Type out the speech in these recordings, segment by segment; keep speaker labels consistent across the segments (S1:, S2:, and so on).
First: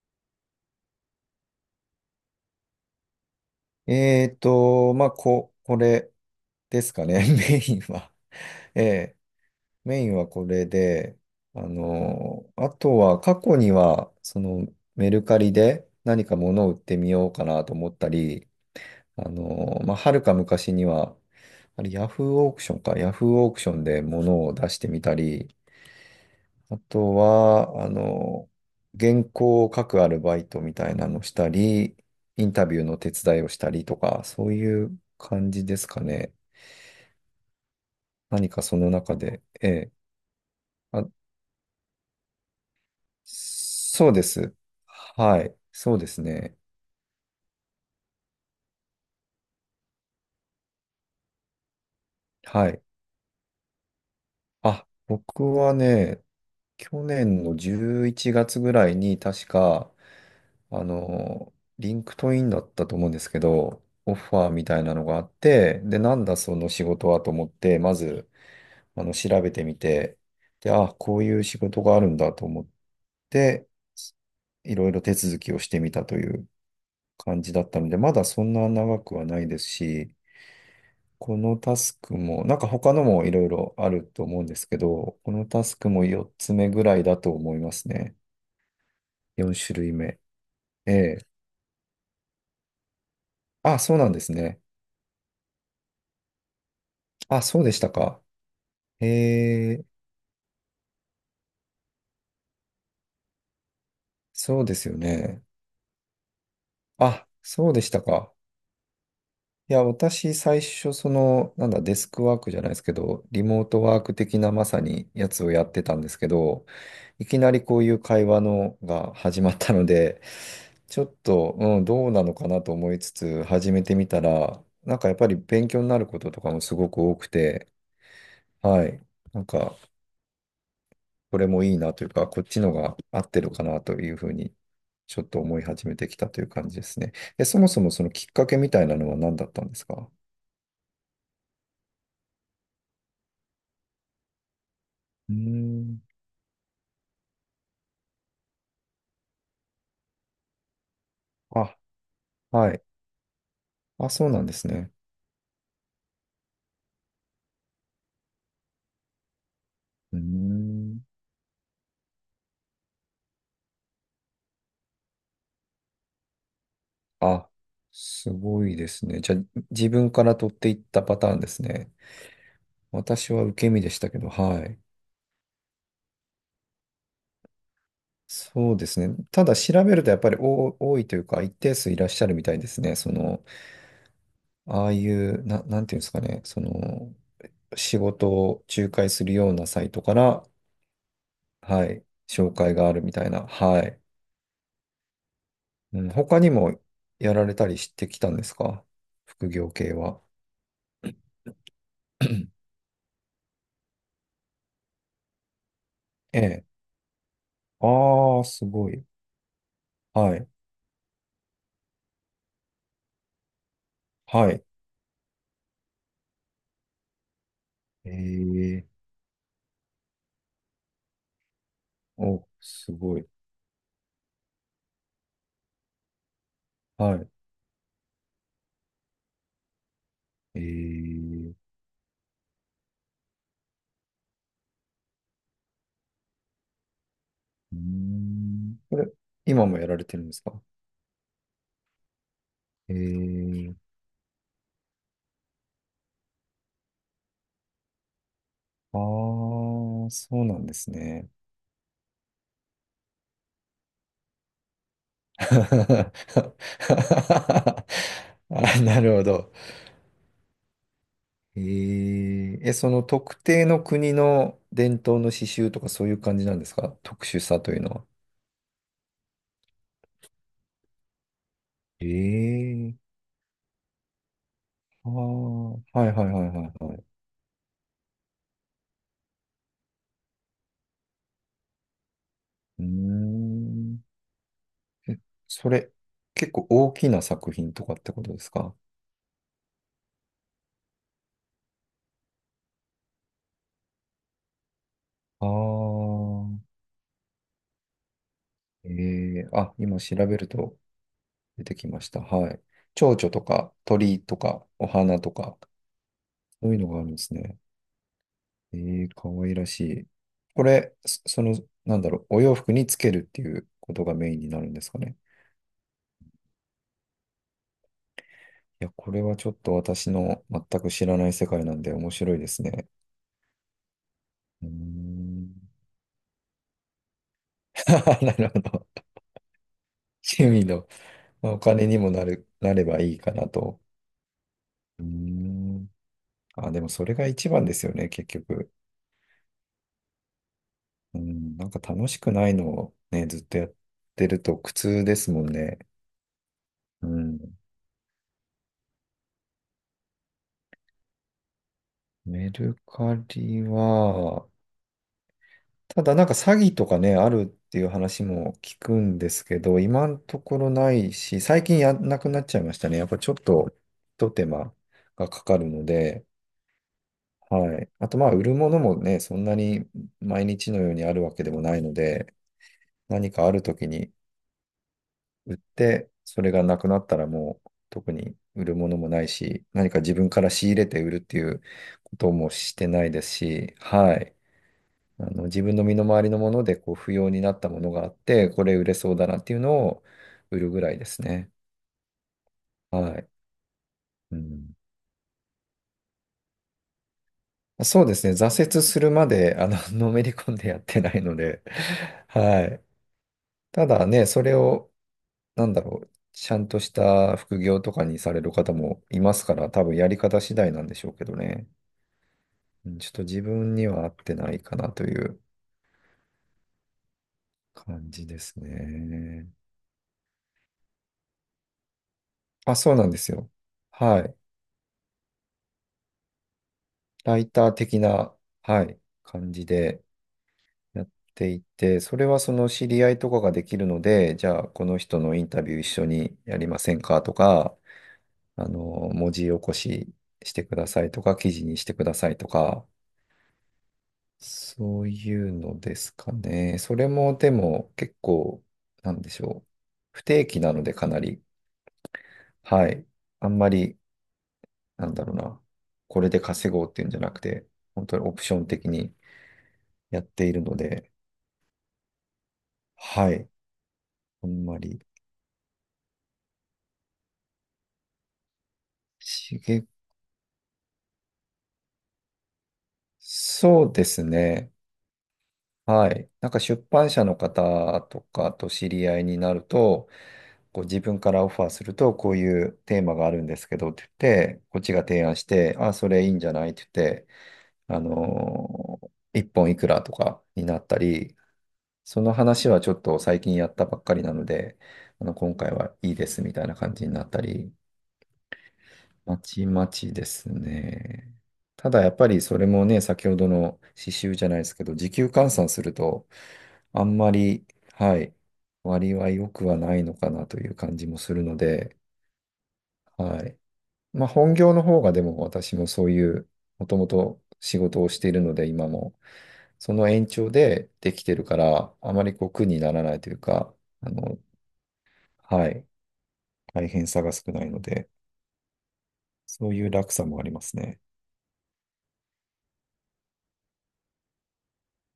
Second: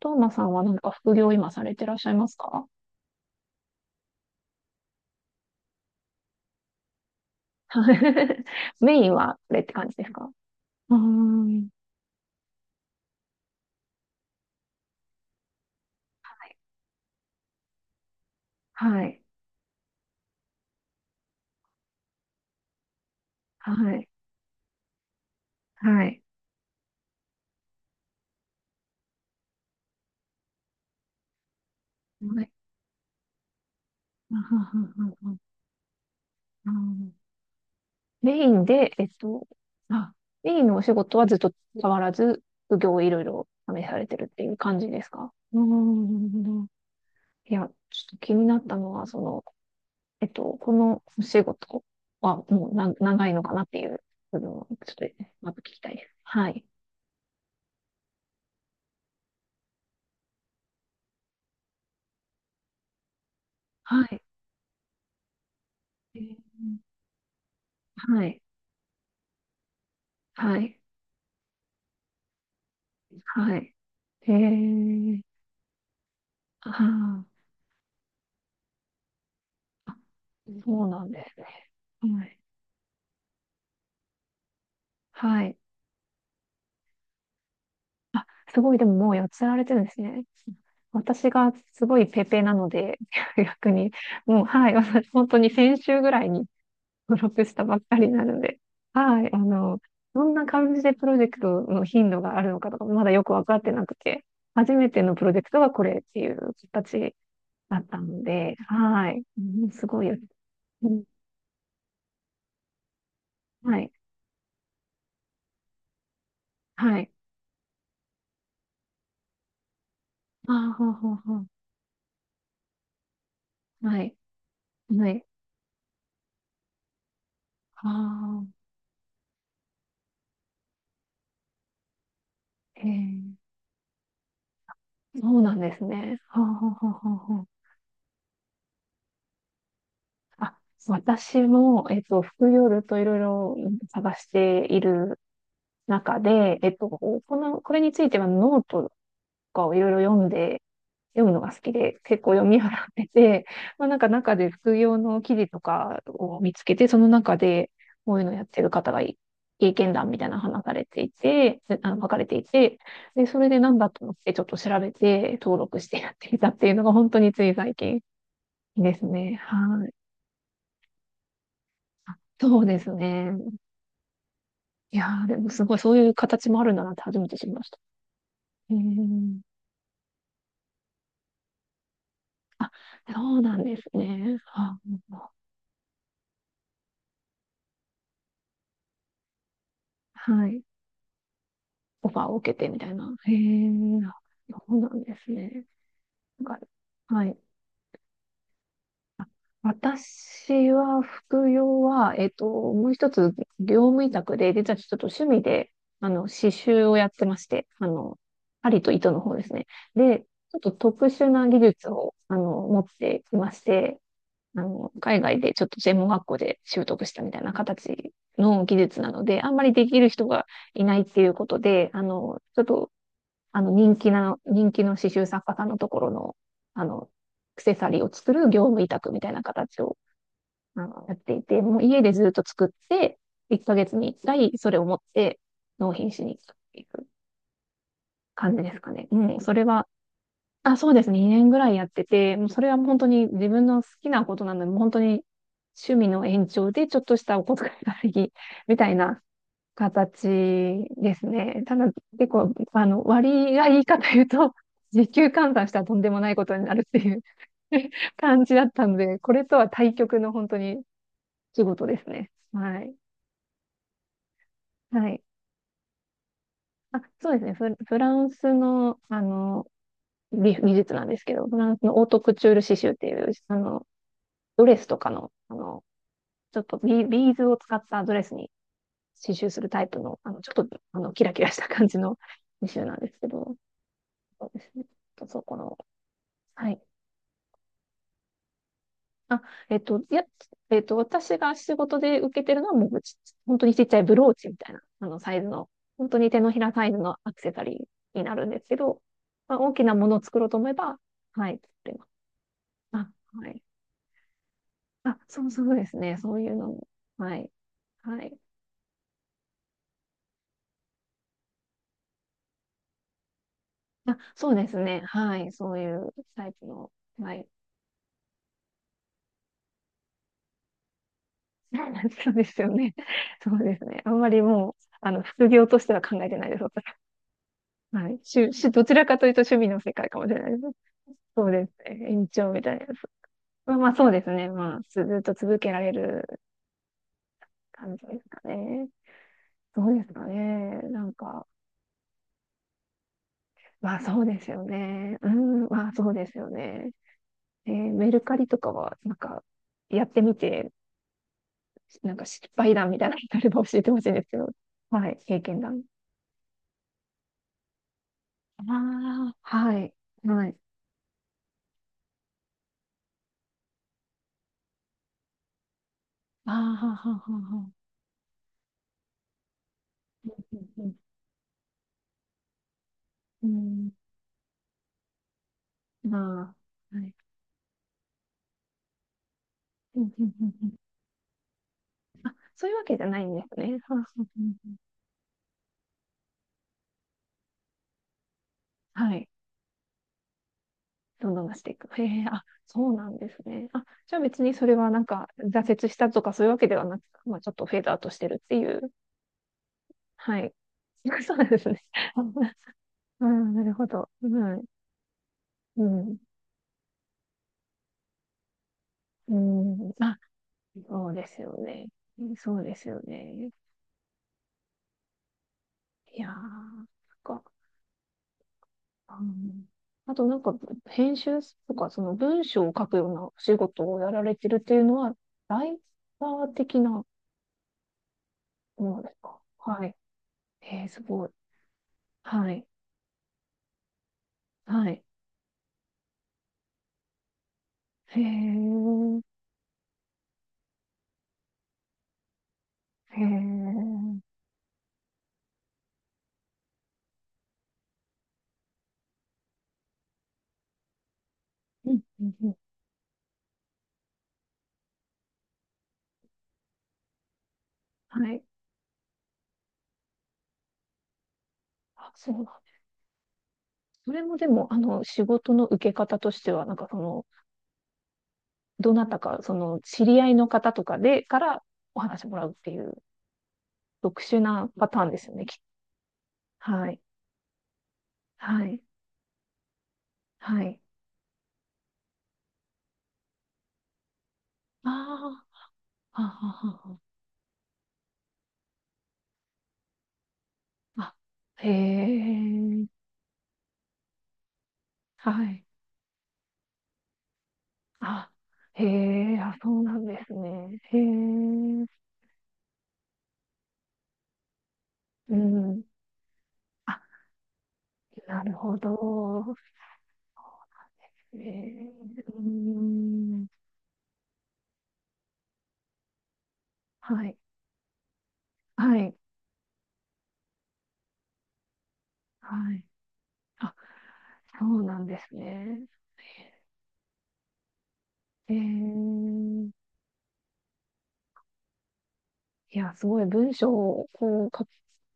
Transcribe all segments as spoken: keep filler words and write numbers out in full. S1: トーマさんはなんか副業今されてらっしゃいますか？
S2: えーと、まあ、こ、これですかね、メイン
S1: はい。
S2: は。え
S1: メイン
S2: え、
S1: はこれって感じ
S2: メ
S1: で
S2: イ
S1: す
S2: ンは
S1: か？
S2: これ
S1: うー
S2: で、あ
S1: ん。
S2: の、あとは過去には、そのメルカリで何か物を売ってみようかなと思ったり、
S1: はい。
S2: あの、まあ、はるか昔には、あれ、ヤフーオークションか、ヤフーオークシ
S1: は
S2: ョンで
S1: い。
S2: 物を出してみたり、
S1: はい。
S2: あとは、あの、原稿を書くアルバイトみたいなのしたり、
S1: は
S2: イ
S1: い。
S2: ンタビューの手伝いをしたりとか、
S1: うん
S2: そう
S1: う
S2: い
S1: ん
S2: う
S1: うんうん。
S2: 感じですかね。
S1: うん。メイ
S2: 何か
S1: ン
S2: その
S1: で、えっ
S2: 中で、
S1: と、
S2: ええ、
S1: あ、メインのお仕
S2: あ、
S1: 事はずっと変わらず、副業をいろいろ試され
S2: そう
S1: て
S2: で
S1: るってい
S2: す。
S1: う感じですか？
S2: はい。
S1: う
S2: そう
S1: ー
S2: ですね。
S1: ん。いや、ちょっと気になったのは、その、えっと、このお仕事はも
S2: は
S1: う
S2: い。
S1: な長いのかなっていう部分を
S2: あ、
S1: ちょっとま
S2: 僕
S1: ず聞
S2: は
S1: きたいです。
S2: ね、
S1: はい。
S2: 去年のじゅういちがつぐらいに確か、あの、リンクトインだったと思うんですけど、
S1: は
S2: オ
S1: い。
S2: ファーみたいなのがあって、で、な
S1: え
S2: んだ
S1: ー。
S2: その仕事はと思って、ま
S1: は
S2: ず、
S1: い、
S2: あの、調べてみて、
S1: は
S2: で、
S1: い、
S2: あ、こういう仕事があるんだと思っ
S1: は
S2: て、
S1: い。へ
S2: いろいろ手
S1: え、
S2: 続きをしてみたという
S1: あ
S2: 感じだったので、まだそんな長くはないです
S1: ー。あ、
S2: し、
S1: そうなんで
S2: こ
S1: すね。
S2: のタスク
S1: はい、
S2: も、なんか他のもいろいろあると思うんですけど、こ
S1: は
S2: の
S1: い。
S2: タスクもよっつめぐらいだと思いますね。
S1: あ、すごい、でももうやっつ
S2: よん
S1: られて
S2: 種
S1: るんで
S2: 類
S1: す
S2: 目。
S1: ね。
S2: ええ。
S1: 私がすごいペーペーなので、逆
S2: あ、
S1: に、
S2: そうなんです
S1: もう、
S2: ね。
S1: はい、私、本当に先週ぐらいに登
S2: あ、
S1: 録し
S2: そ
S1: た
S2: うで
S1: ば
S2: し
S1: っ
S2: た
S1: かり
S2: か。
S1: なので、
S2: え
S1: はい、あの、
S2: え、
S1: どんな感じでプロジェクトの頻度があるのかとか、まだよくわかってなくて、
S2: そう
S1: 初
S2: です
S1: め
S2: よ
S1: てのプロジェ
S2: ね。
S1: クトはこれっていう形
S2: あ、そう
S1: だ
S2: で
S1: っ
S2: し
S1: た
S2: た
S1: の
S2: か。
S1: で、はい。うん
S2: いや、
S1: すごいよ。
S2: 私、最
S1: う
S2: 初、
S1: ん。
S2: その、なんだ、デスクワークじゃないですけど、リモー
S1: は
S2: ト
S1: い。
S2: ワーク的なまさにやつをやってたんですけど、
S1: はい。
S2: いきなりこういう会話のが始まったので、
S1: ああ、ほう
S2: ちょ
S1: ほ
S2: っ
S1: うほう。
S2: と、うん、どうなのかなと思いつつ、始めて
S1: は
S2: み
S1: い。
S2: たら、なんか
S1: は
S2: やっ
S1: い。
S2: ぱり勉強になることとかもすごく多くて、
S1: ああ、
S2: はい、なんか、これもいいなというか、こっちの
S1: え
S2: が合ってる
S1: え。
S2: かなというふうに、ちょっ
S1: そ
S2: と
S1: うなん
S2: 思い
S1: です
S2: 始めてき
S1: ね。
S2: た
S1: ほ
S2: と
S1: う
S2: いう
S1: ほ
S2: 感
S1: う
S2: じで
S1: ほう
S2: す
S1: ほ
S2: ね。
S1: うほ
S2: え、
S1: う。
S2: そもそもそのきっかけみたいなのは何だったんですか？
S1: あ、私も、えっと、副業ずっといろいろ探している
S2: うーん。
S1: 中で、えっと、この、これについてはノートかをいろいろ読んで、読むのが好き
S2: あ、
S1: で、結構読み払
S2: はい。
S1: ってて、まあ、なんか
S2: あ、そう
S1: 中
S2: なん
S1: で
S2: です
S1: 副
S2: ね。
S1: 業の記事とかを見つけて、その中でこういうのやってる方がい経験談
S2: う
S1: み
S2: ー
S1: たいなの話されて
S2: ん。
S1: いて、であの、書かれていて、で、それでなんだと思ってちょっと調べて登録してやってみたっていうのが本当につ
S2: あ、
S1: い最近
S2: すごいで
S1: です
S2: すね。じ
S1: ね。
S2: ゃあ、
S1: は
S2: 自
S1: い。
S2: 分から取っていったパターンですね。
S1: あ、そうですね。
S2: 私は受け身でしたけど、はい。
S1: いやー、でもすごいそういう形もあるんだなって初めて知りました。
S2: そ
S1: う
S2: うですね。
S1: ん。
S2: ただ調べるとやっぱり多多いというか、一定数いらっしゃるみたいで
S1: あ、
S2: すね。そ
S1: そう
S2: の、
S1: なんですね。は。
S2: ああい
S1: あ、
S2: う、な、なんていうんですかね。その、仕事を仲介するようなサイトから、
S1: はい。
S2: はい、
S1: オファーを
S2: 紹
S1: 受けて
S2: 介
S1: みた
S2: があ
S1: い
S2: るみ
S1: な。
S2: たい
S1: へ
S2: な。
S1: え、
S2: はい。
S1: そうなんですね。
S2: うん、他に
S1: なんか、
S2: も
S1: は
S2: や
S1: い。
S2: られたりしてきたんですか？副業系は。
S1: 私は、副業は、えっと、もう一つ、業務委託で、実はちょっと趣味で、あの、
S2: え
S1: 刺
S2: え。
S1: 繍をやってまして、あの、
S2: ああ、す
S1: 針
S2: ご
S1: と
S2: い。
S1: 糸の方ですね。で、
S2: はい。
S1: ちょっと特殊な技術を、あの、持っていまして、
S2: は
S1: あ
S2: い。
S1: の、海外でちょっと専門学校で習得したみたいな形の技
S2: ええ、
S1: 術なので、あんまりできる人がいないっていうことで、あの、
S2: お、
S1: ちょっと
S2: すごい。
S1: あの、人気な、人気の刺繍作家さんのところの、あの、ア
S2: はい。
S1: クセサリーを作る業務委託みたいな形を、あの、やってい
S2: ええ。
S1: て、もう家でずっと作って、いっかげつにいっかいそれを持って納品しに行くっていう
S2: うー
S1: 感じで
S2: ん。
S1: すか
S2: これ、
S1: ね。うん、それ
S2: 今もや
S1: は、
S2: られてるんですか？
S1: あ、そうですね、にねんぐらいやってて、もうそれは本当に自分
S2: え
S1: の
S2: え。
S1: 好きなことなので、もう本当に趣味の延長でちょっとしたお小遣いがあり、みたい
S2: ああ
S1: な
S2: ー、
S1: 形
S2: そうなんです
S1: です
S2: ね。
S1: ね。ただ、結構、あの、割がいいかというと、時給換算したらとんで もないこ
S2: あ、
S1: とになるっていう 感じだったの
S2: なる
S1: で、
S2: ほ
S1: これ
S2: ど。
S1: とは対極の本当に仕事です
S2: え
S1: ね。
S2: ええ、
S1: は
S2: そ
S1: い。
S2: の特定の国の伝
S1: は
S2: 統
S1: い。
S2: の刺繍とかそういう感じなんですか？
S1: あ、
S2: 特
S1: そうで
S2: 殊
S1: すね。
S2: さと
S1: フ、
S2: いうの
S1: フ
S2: は。
S1: ランスの、あの、美、美術なんですけど、フランスのオートクチュール刺繍っ
S2: ええ。
S1: ていう、あの、ドレスと
S2: あ
S1: か
S2: あ、
S1: の、あ
S2: は
S1: の、
S2: いはいはいはい
S1: ちょっと
S2: は
S1: ビ、
S2: い。
S1: ビーズを使ったドレスに刺繍するタイプの、あの、ちょっと、あの、キラキラした感じの刺
S2: う
S1: 繍
S2: ー
S1: なんですけど、
S2: ん。
S1: そうですね。
S2: え、
S1: そこ
S2: そ
S1: の、
S2: れ、結構
S1: はい。
S2: 大きな作品とかってことですか？
S1: あ、えっと、いや、えっと、私が仕事で受けてるのはもうち、本当にちっちゃいブローチみたいな、あの、サイ
S2: あ
S1: ズ
S2: あ
S1: の、本当に手の
S2: ー、
S1: ひらサイズのアクセサリーになるんですけ
S2: え
S1: ど、
S2: ー、
S1: まあ、大
S2: あ、
S1: きな
S2: 今
S1: もの
S2: 調
S1: を
S2: べ
S1: 作ろう
S2: る
S1: と思え
S2: と
S1: ば、はい、
S2: 出
S1: 作
S2: てき
S1: れ
S2: ま
S1: ます。
S2: した。はい。蝶
S1: あ、
S2: 々と
S1: はい。
S2: か鳥とかお
S1: あ、
S2: 花と
S1: そう
S2: か、
S1: そうですね。そういうの
S2: そういう
S1: も、
S2: のがあるんです
S1: はい。
S2: ね。
S1: はい。
S2: えー、かわいらしい。これ、そその、なんだろう、お洋服につけるっていうことが
S1: あ、
S2: メインに
S1: そう
S2: なる
S1: で
S2: ん
S1: す
S2: ですか
S1: ね。
S2: ね。
S1: はい。そういうタイプの、はい。
S2: いや、これはちょっと私の全く知らない世界なんで面
S1: そう
S2: 白い
S1: で
S2: で
S1: す
S2: す
S1: よ
S2: ね。
S1: ね。そうですね。あんまり
S2: うー
S1: もう、あの、
S2: ん。
S1: 副業としては考えてないです。はい。
S2: な
S1: し
S2: る
S1: ゅ、
S2: ほ
S1: し、ど
S2: ど。
S1: ちらかというと趣味の世界かもしれ
S2: 趣
S1: ないです
S2: 味
S1: ね。
S2: の、
S1: そう
S2: まあ、お
S1: です
S2: 金に
S1: ね。
S2: もな
S1: 延
S2: る、
S1: 長みた
S2: な
S1: い
S2: れ
S1: なや
S2: ば
S1: つ。
S2: いいかな
S1: まあ
S2: と。
S1: まあそうですね。まあ、ず
S2: うー
S1: っと続けら
S2: ん。
S1: れる
S2: あ、でもそれが一番ですよ
S1: 感じ
S2: ね、
S1: で
S2: 結
S1: すか
S2: 局。
S1: ね。そうですかね。なん
S2: う
S1: か、
S2: ん。なんか楽しくないのをね、ずっとやっ
S1: まあそう
S2: て
S1: で
S2: る
S1: す
S2: と
S1: よ
S2: 苦痛で
S1: ね。う
S2: すもん
S1: ん、
S2: ね。
S1: まあそうですよね。
S2: うん。
S1: えーメルカリとかは、なんか、やってみて、なんか失
S2: メ
S1: 敗
S2: ル
S1: 談みたい
S2: カ
S1: なのがあれ
S2: リ
S1: ば教えてほしいんですけ
S2: は、
S1: ど。はい、経験談。
S2: ただなんか詐欺とかね、あるっていう話も
S1: あ
S2: 聞くんで
S1: あ、
S2: すけ
S1: は
S2: ど、
S1: い、
S2: 今のと
S1: はい。
S2: ころないし、最近やんなくなっちゃいましたね。やっぱちょっと、ひと手間がかかるので、
S1: ああ、ははははは。
S2: はい。あとまあ、売るものもね、そんなに毎
S1: う
S2: 日の
S1: ん、う
S2: よう
S1: ん、
S2: にあるわけでもないので、何か
S1: う
S2: ある時
S1: ん
S2: に売っ
S1: うん。
S2: て、それ
S1: ま
S2: がなく
S1: あ、
S2: な
S1: は
S2: っ
S1: い。
S2: たらもう特に売るものもないし、何
S1: う
S2: か
S1: ん
S2: 自
S1: う
S2: 分
S1: ん
S2: か
S1: う
S2: ら
S1: んう
S2: 仕入
S1: ん。
S2: れて売るっていうことも
S1: そうい
S2: し
S1: うわ
S2: て
S1: けじ
S2: な
S1: ゃ
S2: い
S1: な
S2: で
S1: い
S2: す
S1: んです
S2: し、
S1: ね。は。
S2: はい。あの、自分の身の回りのものでこう不要になったものがあって、これ売れ
S1: は
S2: そうだ
S1: い。
S2: なっていうのを売るぐらいです
S1: どんどん
S2: ね。
S1: 出していく。へえ、あ、そうなん
S2: はい。
S1: ですね。あ、じゃあ
S2: う
S1: 別にそれ
S2: ん、
S1: はなんか挫折したとかそういうわけではなく、まあちょっとフェードアウ
S2: そう
S1: ト
S2: で
S1: し
S2: す
S1: て
S2: ね。
S1: るって
S2: 挫
S1: い
S2: 折
S1: う。
S2: するまで、あの、のめり
S1: は
S2: 込
S1: い。
S2: んでやってない
S1: そ
S2: の
S1: うなんで
S2: で、
S1: すね。
S2: はい。
S1: うん、なるほ
S2: ただ
S1: ど。
S2: ね、
S1: う
S2: それ
S1: ん、
S2: をなんだ
S1: う
S2: ろう、
S1: ん、
S2: ちゃんとした副業とかにされる方もい
S1: う
S2: ますから、多
S1: ん。
S2: 分やり
S1: あ、
S2: 方次第なんでし
S1: そ
S2: ょ
S1: う
S2: うけ
S1: で
S2: ど
S1: すよ
S2: ね。
S1: ね。そうです
S2: うん、
S1: よ
S2: ちょっと自
S1: ね。
S2: 分には合ってないかなという
S1: いやー、そっか。
S2: 感じです
S1: う
S2: ね。
S1: ん、あとなんか、編集とか、その文章を
S2: あ、
S1: 書
S2: そ
S1: く
S2: うな
S1: よ
S2: ん
S1: う
S2: で
S1: な
S2: す
S1: お
S2: よ。
S1: 仕事をや
S2: は
S1: られ
S2: い。
S1: てるっていうのは、ライター的な。
S2: ライター的な、は
S1: そ
S2: い、
S1: うですか。
S2: 感じ
S1: はい。
S2: で
S1: えー、す
S2: やっ
S1: ごい。
S2: ていて、それは
S1: は
S2: そ
S1: い。
S2: の知り合いとかができるので、じゃあこ
S1: は
S2: の
S1: い。
S2: 人のインタビュー一緒にやりませんかとか、
S1: へえ、
S2: あの、
S1: へ
S2: 文字起こししてくださいとか、記事にしてくださいとか、
S1: え、うん
S2: そういうのですかね。それもでも結構、なんでしょう。不定期なのでかなり、
S1: うんうん。
S2: はい。あんまり、なんだろうな。これで稼ごうっていうんじゃなくて、本当に
S1: は
S2: オ
S1: い。
S2: プション的にやっているので、
S1: あ、そうなんだ。
S2: はい。
S1: それもで
S2: あん
S1: も、
S2: ま
S1: あ
S2: り、
S1: の、仕事の受け方としては、なんかその、どなたか、そ
S2: 刺
S1: の、
S2: げ、
S1: 知り合いの方とかで、からお話もらうっていう、
S2: そうで
S1: 特
S2: す
S1: 殊な
S2: ね。
S1: パターンですよね、きっ
S2: はい。なんか
S1: と。
S2: 出
S1: はい。
S2: 版社の方とか
S1: は
S2: と
S1: い。
S2: 知り合いになると、
S1: はい。
S2: こう自分からオファーすると、こういうテーマがあるんですけどって言って、こっ
S1: あ
S2: ちが提案して、あ、そ
S1: あ、あ
S2: れいいんじ
S1: は
S2: ゃないって
S1: は
S2: 言って、あのー一本いくらとかになった
S1: は。あ、
S2: り、
S1: へ
S2: その話は
S1: え、
S2: ちょっと最近やったばっかりなので、あの、
S1: は
S2: 今
S1: い。
S2: 回はいいですみたいな感じになったり、
S1: あ、へえ、
S2: ま
S1: あ、
S2: ち
S1: そう
S2: ま
S1: なん
S2: ち
S1: で
S2: で
S1: す
S2: す
S1: ね。へ
S2: ね。
S1: え。
S2: ただやっぱりそれもね、先ほどの刺繍じゃないですけど、時給
S1: う
S2: 換算す
S1: ん。
S2: ると、
S1: あ、
S2: あんまり、はい、
S1: なるほど。
S2: 割は良
S1: そ
S2: くはないのかなという感じもす
S1: う
S2: る
S1: です
S2: ので、
S1: ね。うん。
S2: はい。まあ本業の方がでも私もそういう、もとも
S1: はい。
S2: と仕事をしているので、今
S1: は
S2: も、
S1: い。
S2: その延長でできてるから、あまりこう苦
S1: は
S2: に
S1: い。
S2: ならないというか、
S1: あ、
S2: あの、
S1: そうなんです
S2: は
S1: ね。
S2: い、大変さが少ないので、
S1: えー、
S2: そういう楽さもありますね。
S1: いや、すごい文章をこう書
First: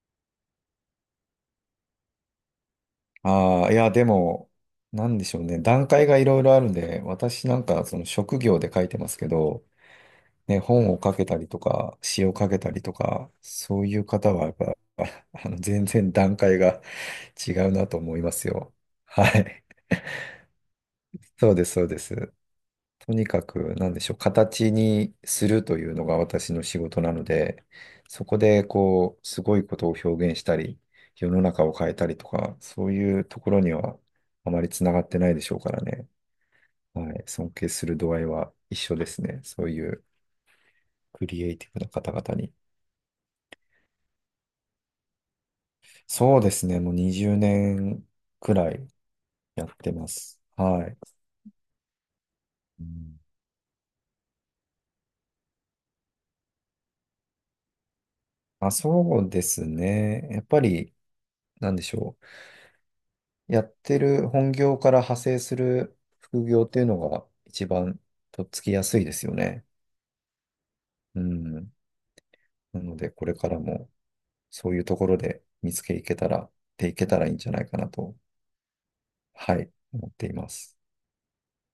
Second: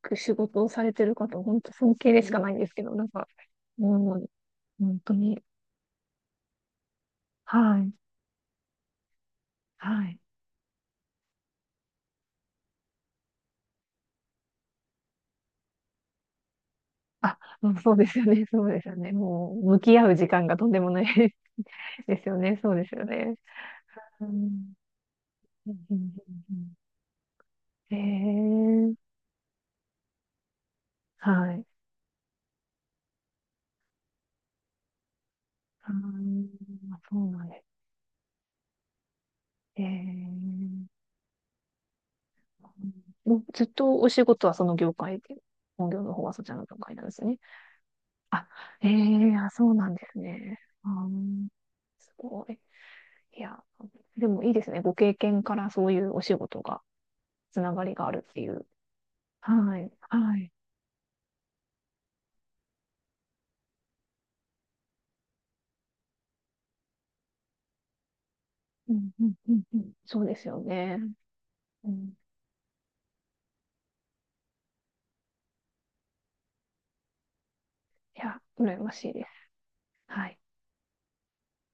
S1: く仕事をされてる方、本当尊敬でしかないんですけど、なんか、
S2: ああ、いや、で
S1: もう、
S2: も、
S1: 本
S2: な
S1: 当
S2: んでしょ
S1: に、
S2: うね。段階がいろいろあるんで、私
S1: は
S2: なんか、
S1: い、
S2: その職業で書いてますけど、
S1: はい。
S2: ね、本を書けたりとか、詩を書けたりとか、そういう方は、やっぱ、あの、全然段階が
S1: あ、
S2: 違
S1: う
S2: う
S1: ん。
S2: な
S1: そう
S2: と
S1: で
S2: 思
S1: す
S2: い
S1: よ
S2: ま
S1: ね、
S2: す
S1: そう
S2: よ。
S1: ですよね。
S2: は
S1: もう、
S2: い。
S1: 向き合う時間がとんでもない
S2: そうです、そうで
S1: です
S2: す。
S1: よね、そうですよ
S2: とに
S1: ね。
S2: かく、なんでしょう、
S1: う
S2: 形
S1: ん、
S2: にする
S1: う
S2: とい
S1: ん、
S2: う
S1: う
S2: の
S1: ん、
S2: が私
S1: う
S2: の
S1: ん。
S2: 仕事なので、
S1: う
S2: そこで、
S1: ん。えー。
S2: こう、すごいことを表現したり、世の
S1: は
S2: 中
S1: い。
S2: を変えたりとか、そういうところにはあまりつながってないでしょうから
S1: あ
S2: ね。
S1: ー。
S2: は
S1: そ
S2: い、
S1: うなん
S2: 尊
S1: で
S2: 敬する度合いは一緒ですね。そう
S1: す
S2: いう
S1: ね。
S2: クリエイティブな方々
S1: えー、
S2: に。
S1: もうずっとお仕事はその業界で、本業の方は
S2: そう
S1: そち
S2: で
S1: らの
S2: す
S1: 業
S2: ね、も
S1: 界
S2: う
S1: なんです
S2: 20
S1: ね。
S2: 年
S1: あ、
S2: くらい
S1: ええ。あ、
S2: や
S1: そう
S2: っ
S1: な
S2: て
S1: んで
S2: ま
S1: す
S2: す。
S1: ね。
S2: は
S1: あ
S2: い。
S1: ー、すごい。
S2: うん、
S1: いや、でもいいですね。ご経験からそういうお仕事が、つながりがあるっていう。
S2: あ、そうです
S1: はい、
S2: ね。
S1: は
S2: やっ
S1: い。
S2: ぱり、なんでしょう。やってる本業から派生する副業っていうのが一番とっつきや
S1: う
S2: すい
S1: ん、
S2: で
S1: う
S2: す
S1: ん、
S2: よ
S1: うん、
S2: ね。
S1: うん。そうですよね。
S2: うん。
S1: うん、
S2: なので、これからもそういうところで見つけいけたら、でいけたらいいんじゃないかなと、
S1: いや、羨ましいです。
S2: はい、思っ
S1: は
S2: てい
S1: い。
S2: ます。